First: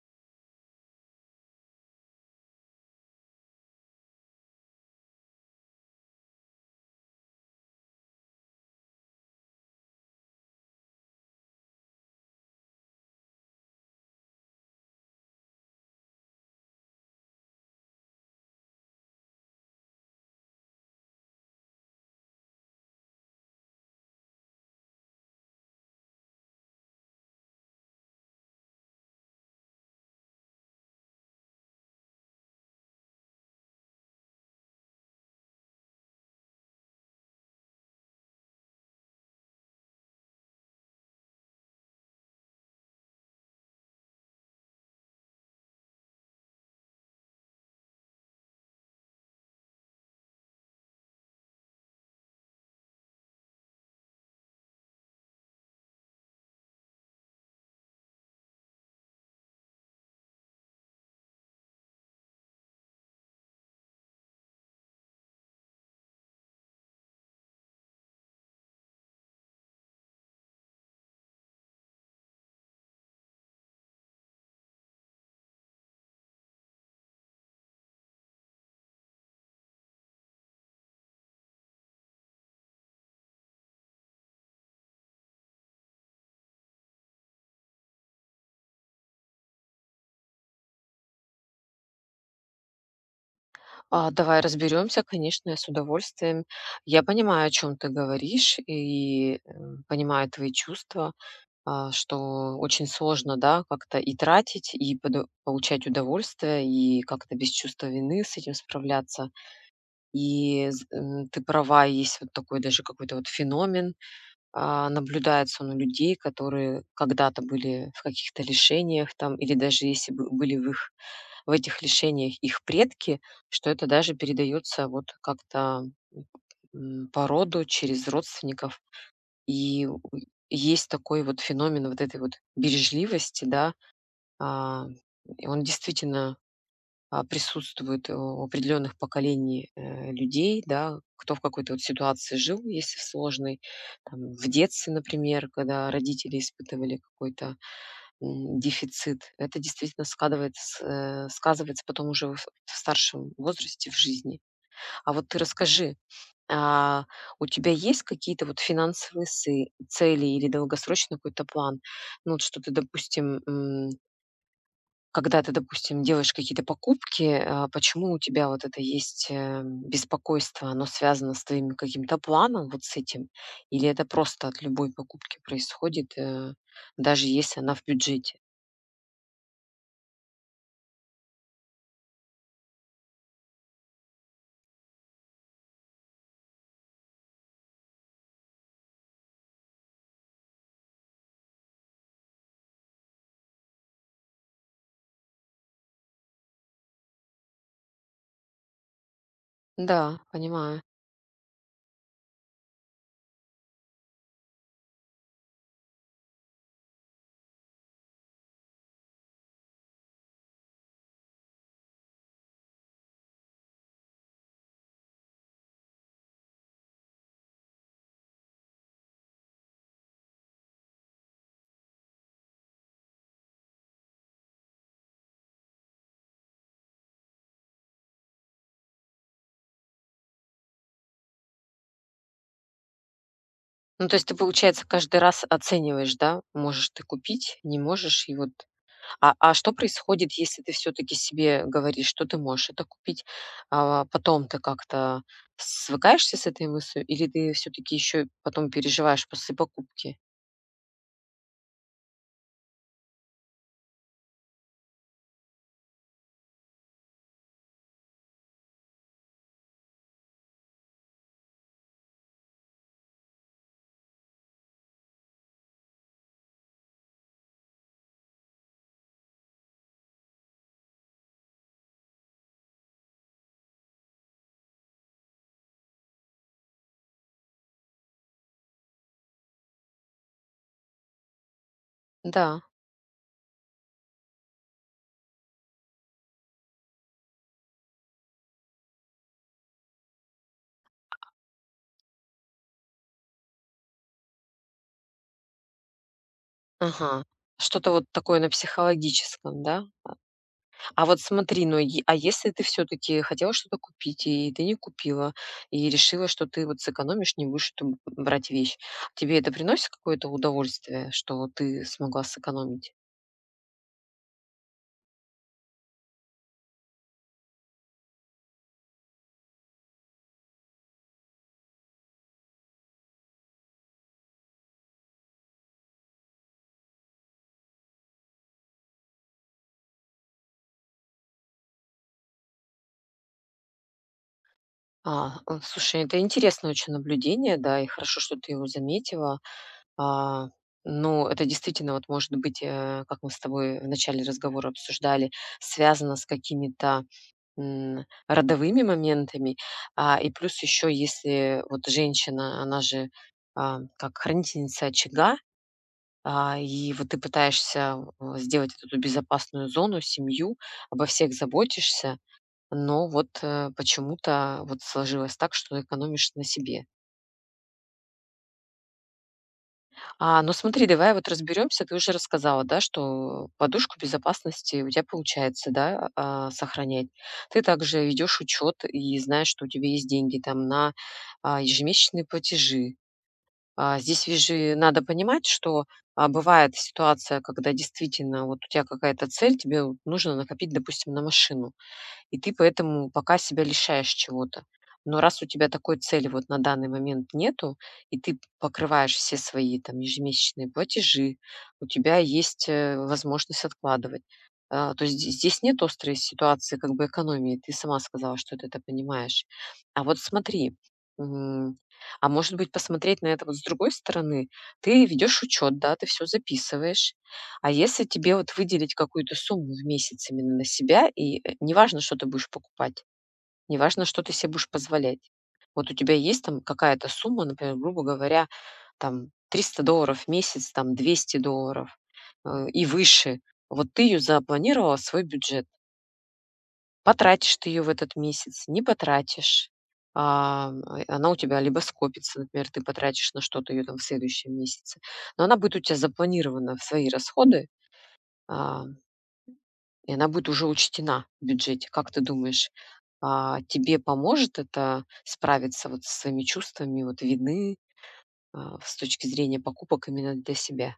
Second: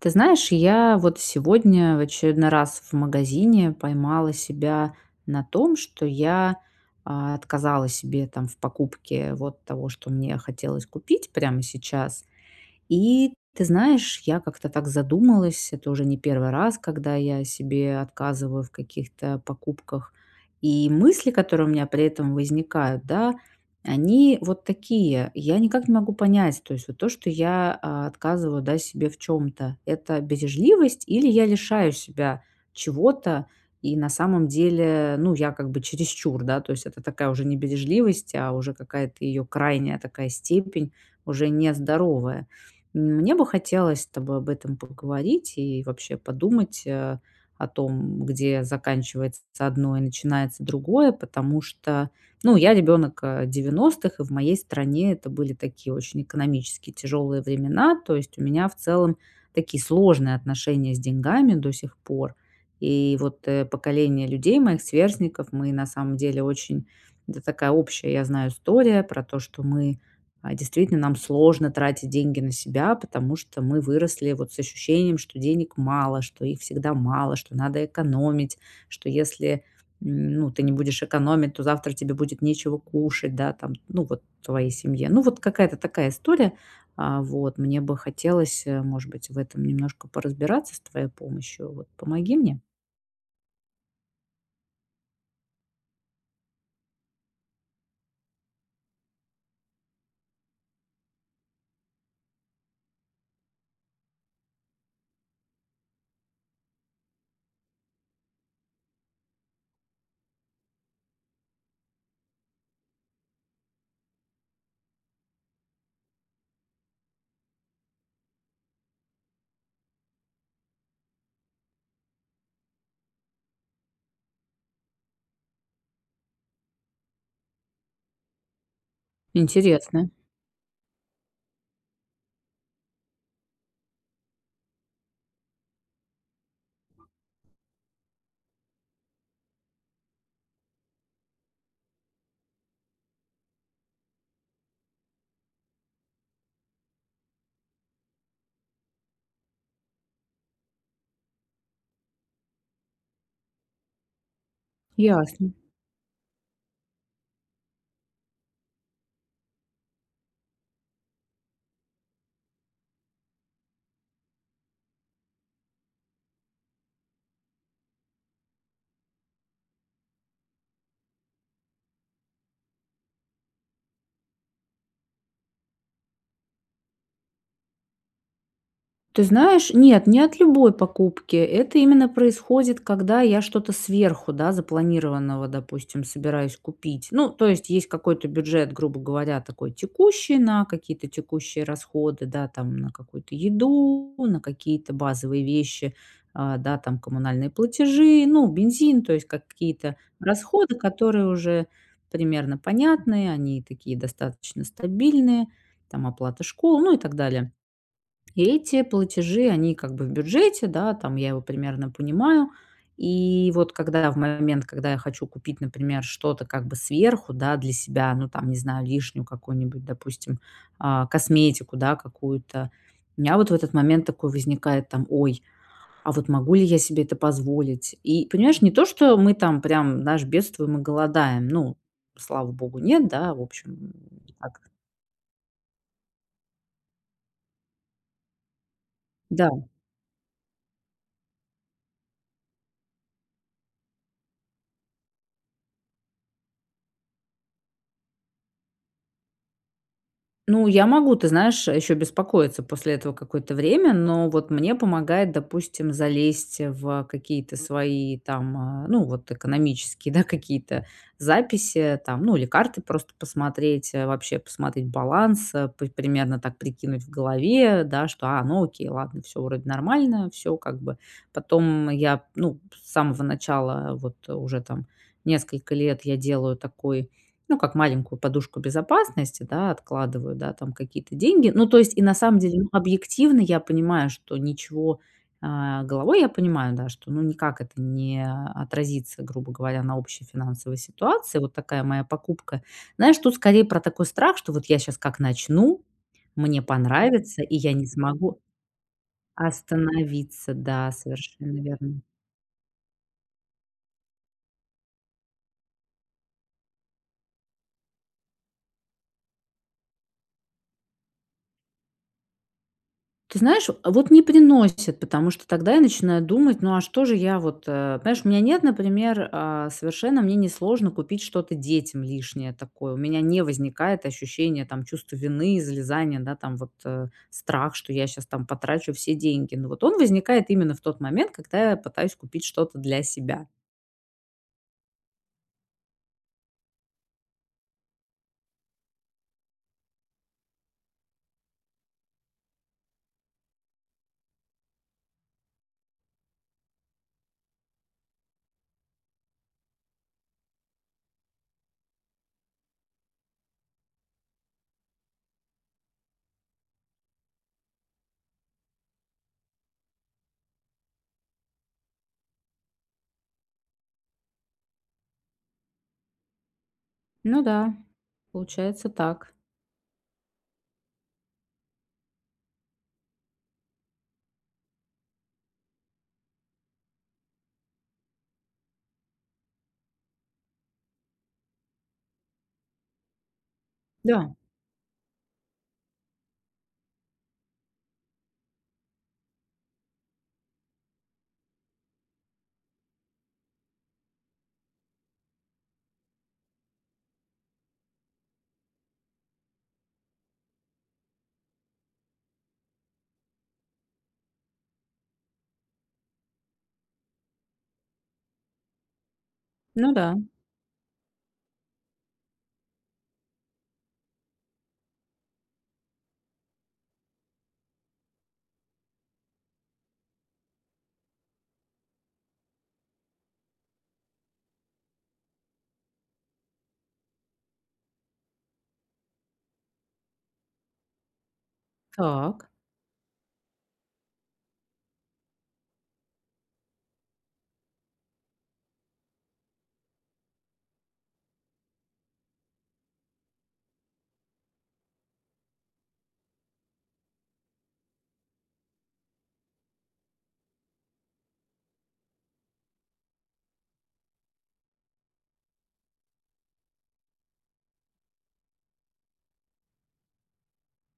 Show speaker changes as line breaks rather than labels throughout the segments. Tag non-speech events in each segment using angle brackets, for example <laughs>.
Ты знаешь, я вот сегодня в очередной раз в магазине поймала себя на том, что я отказала себе там в покупке вот того, что мне хотелось купить прямо сейчас. И ты знаешь, я как-то так задумалась, это уже не первый раз, когда я себе отказываю в каких-то покупках. И мысли, которые у меня при этом возникают, да, они вот такие. Я никак не могу понять, то есть вот то, что я отказываю, да, себе в чем-то, это бережливость или я лишаю себя чего-то, и на самом деле, ну, я как бы чересчур, да, то есть это такая уже не бережливость, а уже какая-то ее крайняя такая степень, уже нездоровая. Мне бы хотелось с тобой об этом поговорить и вообще подумать о том, где заканчивается одно и начинается другое, потому что, ну, я ребенок 90-х и в моей стране это были такие очень экономически тяжелые времена, то есть у меня в целом такие сложные отношения с деньгами до сих пор. И вот поколение людей, моих сверстников, мы на самом деле очень... Это такая общая, я знаю, история про то, что мы действительно, нам сложно тратить деньги на себя, потому что мы выросли вот с ощущением, что денег мало, что их всегда мало, что надо экономить, что если, ну, ты не будешь экономить, то завтра тебе будет нечего кушать, да, там, ну, вот твоей семье. Ну, вот какая-то такая история. А, вот, мне бы хотелось, может быть, в этом немножко поразбираться с твоей помощью. Вот помоги мне.
Давай разберемся, конечно, я с удовольствием. Я понимаю, о чем ты говоришь, и, понимаю твои чувства, что очень сложно, да, как-то и тратить, и подо получать удовольствие, и как-то без чувства вины с этим справляться. Ты права, есть вот такой даже какой-то вот феномен, наблюдается он у людей, которые когда-то были в каких-то лишениях там, или даже если бы были в их в этих лишениях их предки, что это даже передается вот как-то по роду через родственников. И у-
Интересно.
Есть такой вот феномен вот этой вот бережливости, да, а, и он действительно присутствует у определенных поколений людей, да, кто в какой-то вот ситуации жил, если в сложной, там, в детстве, например, когда родители испытывали какой-то дефицит, это действительно складывается, сказывается потом уже в старшем возрасте в жизни. А вот ты
Ясно.
расскажи, а, у тебя есть какие-то вот финансовые цели или долгосрочный какой-то план? Ну, вот что ты, допустим, когда ты, допустим, делаешь какие-то покупки, почему у тебя вот это есть, беспокойство? Оно связано с твоим каким-то планом, вот с этим? Или это просто от любой покупки происходит, даже если она в бюджете?
Ты знаешь, нет, не от любой покупки. Это именно происходит, когда я что-то сверху, да, запланированного, допустим, собираюсь купить. Ну, то есть есть какой-то бюджет, грубо говоря, такой текущий на какие-то текущие расходы, да, там на какую-то еду, на какие-то базовые вещи, да, там коммунальные платежи, ну, бензин, то есть какие-то
Да,
расходы,
понимаю.
которые уже примерно понятные, они такие достаточно стабильные, там оплата школ, ну и так далее. И эти платежи, они как бы в бюджете, да, там я его примерно понимаю. И вот когда в момент, когда я хочу купить, например, что-то как бы сверху, да, для себя, ну там, не знаю, лишнюю какую-нибудь, допустим, косметику, да, какую-то, у меня вот в этот момент такой возникает там, ой, а вот могу ли я себе это позволить? И, понимаешь, не то, что мы там прям, знаешь, бедствуем и голодаем, ну, слава богу, нет, да, в общем,
Ну, то есть ты,
так,
получается, каждый раз оцениваешь, да? Можешь ты купить, не можешь, и вот. А
да.
а что происходит, если ты все таки себе говоришь, что ты можешь это купить? Потом ты как-то свыкаешься с этой мыслью или ты все таки еще потом переживаешь после покупки?
Ну, я могу, ты знаешь, еще беспокоиться после этого какое-то время, но вот мне помогает, допустим, залезть в какие-то свои там, ну, вот экономические, <laughs> да, какие-то записи там, ну, или карты просто посмотреть, вообще посмотреть баланс, примерно так прикинуть в голове, да, что, ну, окей, ладно, все вроде нормально, все как бы. Потом я, ну, с самого начала, вот уже там несколько лет я делаю такой ну, как маленькую подушку безопасности, да, откладываю, да, там какие-то деньги. Ну, то есть и на самом
Да,
деле, ну, объективно я понимаю, что ничего а, головой я понимаю, да, что ну никак это не отразится, грубо говоря, на общей финансовой ситуации. Вот такая моя покупка. Знаешь, тут скорее про такой страх, что вот я сейчас как начну, мне
ага.
понравится, и я не
Что-то вот такое
смогу
на психологическом, да?
остановиться. Да,
А вот
совершенно
смотри, ну,
верно.
е а если ты все таки хотела что-то купить, и ты не купила, и решила, что ты вот сэкономишь, не будешь эту брать вещь, тебе это приносит какое-то удовольствие, что вот ты смогла сэкономить?
Ты знаешь, вот не приносит, потому что тогда я начинаю думать, ну а что же я вот, понимаешь, у меня нет, например, совершенно мне несложно купить что-то детям лишнее такое. У меня не возникает ощущение там чувства вины, залезания, да, там вот страх, что я сейчас там потрачу все деньги. Но вот он возникает именно в тот момент, когда я пытаюсь купить что-то для себя.
Слушай, это интересное очень наблюдение, да, и хорошо, что ты его заметила. А, ну, это действительно, вот, может быть, как мы с тобой в начале разговора обсуждали, связано с какими-то родовыми моментами. И плюс еще, если вот женщина, она же как хранительница очага, и вот ты пытаешься сделать вот эту безопасную зону, семью, обо всех заботишься, но вот, почему-то вот сложилось так, что экономишь на себе.
Ну да, получается так.
Ну смотри, давай вот разберемся. Ты уже рассказала, да, что подушку безопасности у тебя получается, да, сохранять. Ты также ведешь учет и знаешь, что у тебя есть деньги там на, ежемесячные платежи. Здесь
Да,
же надо понимать, что, бывает ситуация, когда действительно вот у тебя какая-то цель, тебе вот нужно накопить, допустим, на машину. И ты поэтому пока себя лишаешь чего-то. Но раз у тебя такой цели вот на данный момент нету, и ты покрываешь все свои там ежемесячные платежи, у тебя есть возможность откладывать. То есть здесь нет острой ситуации как бы экономии. Ты сама сказала, что ты это понимаешь.
ну
А
да,
вот смотри, м, а может быть посмотреть на это вот с другой стороны. Ты ведешь учет, да, ты все записываешь, а если тебе вот выделить какую-то сумму в месяц именно на себя, и неважно, что ты будешь покупать, неважно, что ты себе будешь позволять. Вот у тебя есть там какая-то сумма, например, грубо говоря, там 300 долларов в месяц, там 200 долларов
так.
и выше. Вот ты ее запланировала в свой бюджет. Потратишь ты ее в этот месяц, не потратишь. а, она у тебя либо скопится, например, ты потратишь на что-то ее там в следующем месяце. Но она будет у тебя запланирована в свои расходы, а, и она будет уже учтена в бюджете. Как ты думаешь, тебе поможет это справиться вот со своими чувствами вот вины, с точки зрения покупок именно для себя?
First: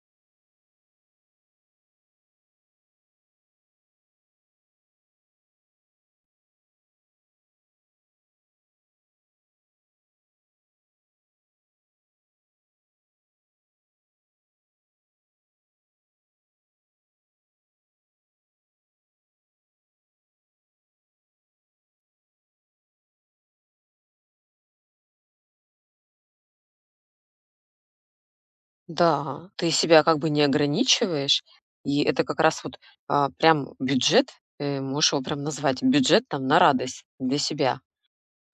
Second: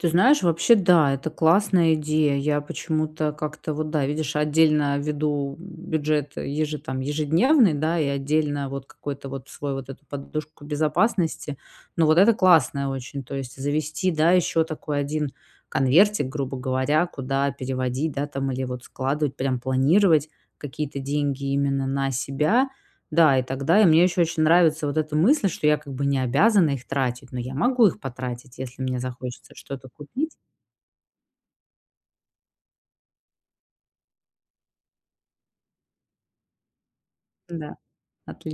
Ты знаешь, вообще да, это классная идея. Я почему-то как-то вот, да, видишь, отдельно веду бюджет ежедневный, да, и отдельно вот какой-то вот свой вот эту подушку безопасности. Ну вот это классная очень, то есть завести, да, еще такой один конвертик, грубо говоря, куда переводить, да, там или вот складывать, прям планировать какие-то деньги именно на себя, да, и тогда и мне еще очень нравится вот эта мысль, что я как бы не обязана их тратить, но я могу их потратить, если мне
Да,
захочется
ты
что-то
себя как бы
купить.
не ограничиваешь, и это как раз вот, прям бюджет, можешь его прям назвать, бюджет там на радость для
Да,
себя.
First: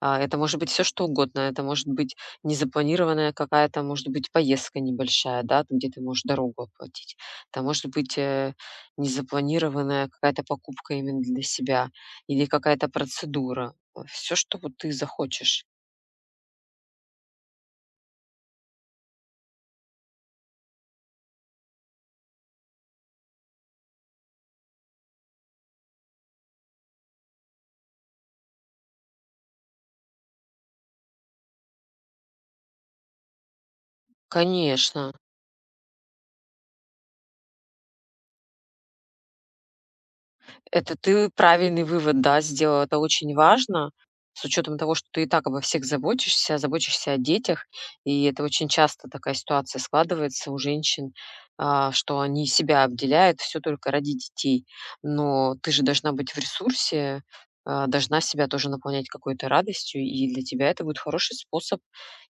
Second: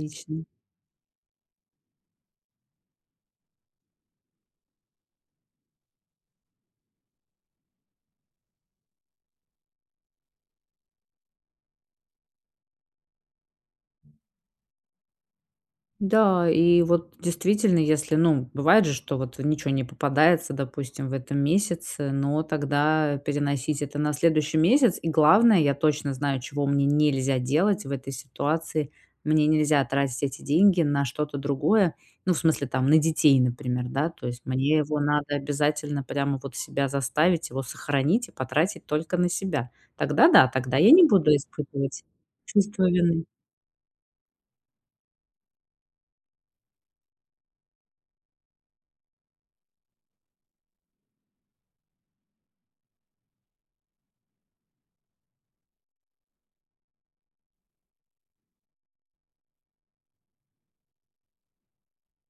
Это может быть все что угодно. Это может быть незапланированная какая-то, может быть, поездка небольшая, да, там, где ты можешь дорогу оплатить. Это может быть, незапланированная какая-то покупка именно для себя или какая-то процедура. Все, что вот ты захочешь.
Да, и вот действительно, если, ну, бывает же, что вот ничего не попадается, допустим, в этом месяце, но тогда переносить это на следующий месяц. И главное, я точно знаю, чего мне нельзя делать в этой ситуации. Мне нельзя тратить эти деньги на что-то другое, ну, в смысле, там, на детей, например, да, то есть мне его
Конечно.
надо обязательно прямо вот себя заставить, его сохранить и потратить только на себя. Тогда да, тогда я
Это
не
ты
буду
правильный
испытывать
вывод, да, сделал.
чувство
Это
вины.
очень важно с учетом того, что ты и так обо всех заботишься, заботишься о детях. И это очень часто такая ситуация складывается у женщин, что они себя обделяют все только ради детей. Но ты же должна быть в ресурсе, должна себя тоже наполнять какой-то радостью, и для тебя это будет хороший способ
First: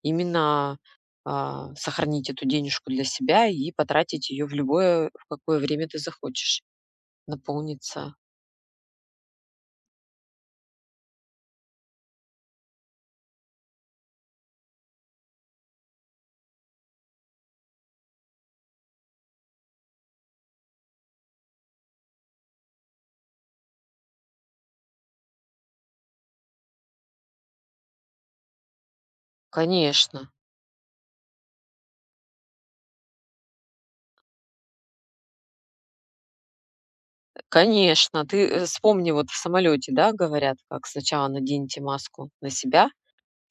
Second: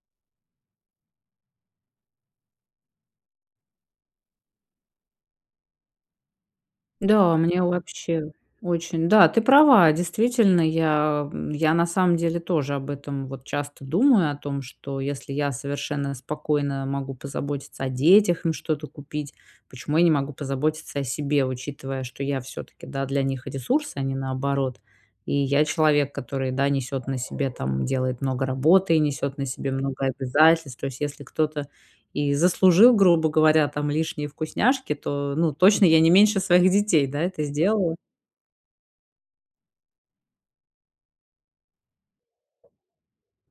именно, сохранить эту денежку для себя и потратить ее в любое, в какое время ты захочешь,
Да, мне
наполниться.
вообще очень. Да, ты права, действительно, я, я на самом деле тоже об этом вот часто думаю, о том, что если я совершенно спокойно могу позаботиться о детях, им что-то купить, почему я не могу позаботиться о себе, учитывая, что я все-таки, да, для них ресурс, а не наоборот. И я человек, который, да, несет на себе, там, делает много работы, несет на себе много
Конечно,
обязательств. То есть, если кто-то и заслужил, грубо говоря, там лишние вкусняшки, то, ну, точно я не меньше своих детей, да, это сделала.
конечно. Ты, вспомни, вот в самолете, да, говорят, как сначала наденьте маску на себя,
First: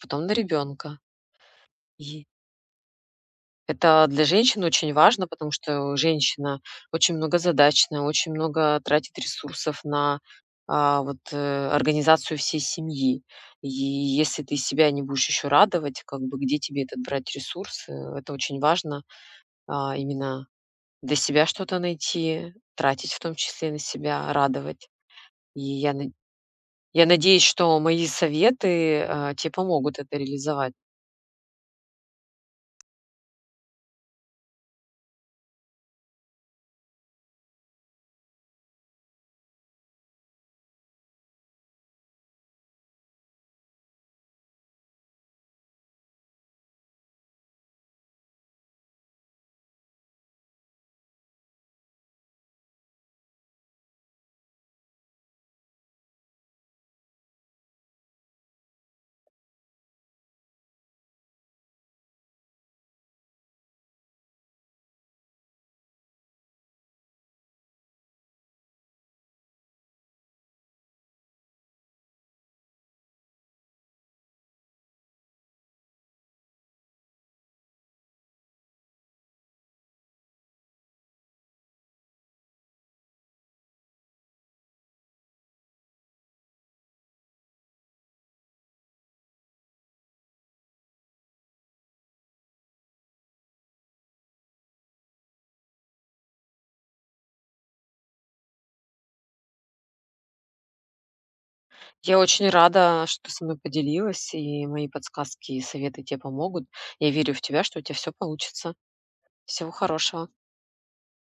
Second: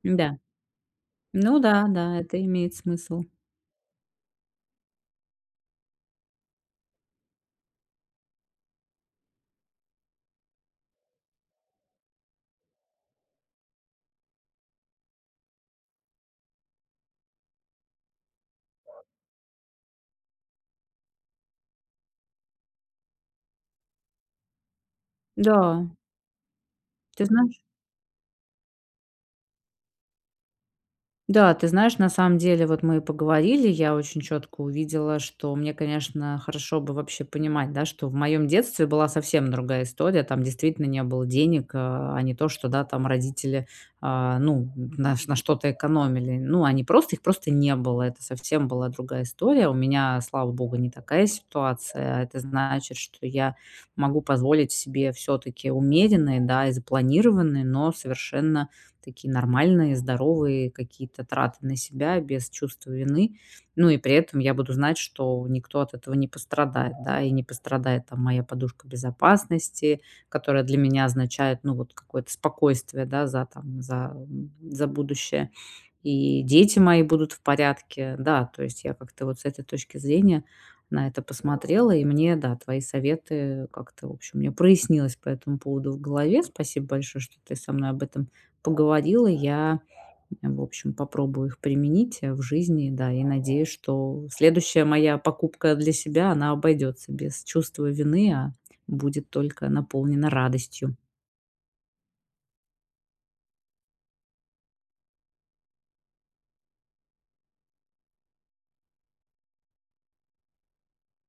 потом на
Да.
ребенка.
Ну да, да,
И
это имеет смысл.
это для женщин очень важно, потому что женщина очень многозадачная, очень много тратит ресурсов на организацию всей семьи. И если ты себя не будешь еще радовать, как бы где тебе этот брать ресурс? Это очень важно именно для себя что-то найти, тратить в том числе на себя, радовать. И
Да,
я Я
ты
надеюсь,
знаешь?
что мои советы, те помогут это реализовать.
Да, ты знаешь, на самом деле, вот мы и поговорили, я очень четко увидела, что мне, конечно, хорошо бы вообще понимать, да, что в моем детстве была совсем другая история, там действительно не было денег, а не то, что, да, там родители, а, ну, на что-то экономили, ну, они просто, их просто не было, это совсем была другая история, у меня, слава богу, не такая ситуация, а это значит, что я могу позволить себе все-таки умеренные, да, и запланированные, но совершенно такие нормальные, здоровые какие-то траты на себя без чувства вины. Ну и при этом я буду знать, что никто от этого не пострадает, да, и не пострадает там моя подушка безопасности, которая для меня означает, ну вот какое-то спокойствие, да, за там, за, за будущее. И дети мои будут в порядке, да, то есть я как-то вот с этой точки зрения на это посмотрела, и мне, да, твои советы как-то, в общем, мне прояснилось по этому поводу в голове. Спасибо большое, что ты со мной об этом поговорила. Я, в общем, попробую их применить, в жизни, да, и надеюсь, что следующая моя покупка для себя, она обойдется без чувства вины, а будет только наполнена радостью.
Я очень рада, что ты со мной поделилась, и мои подсказки и советы тебе помогут. Я верю в тебя, что у тебя все получится. Всего хорошего.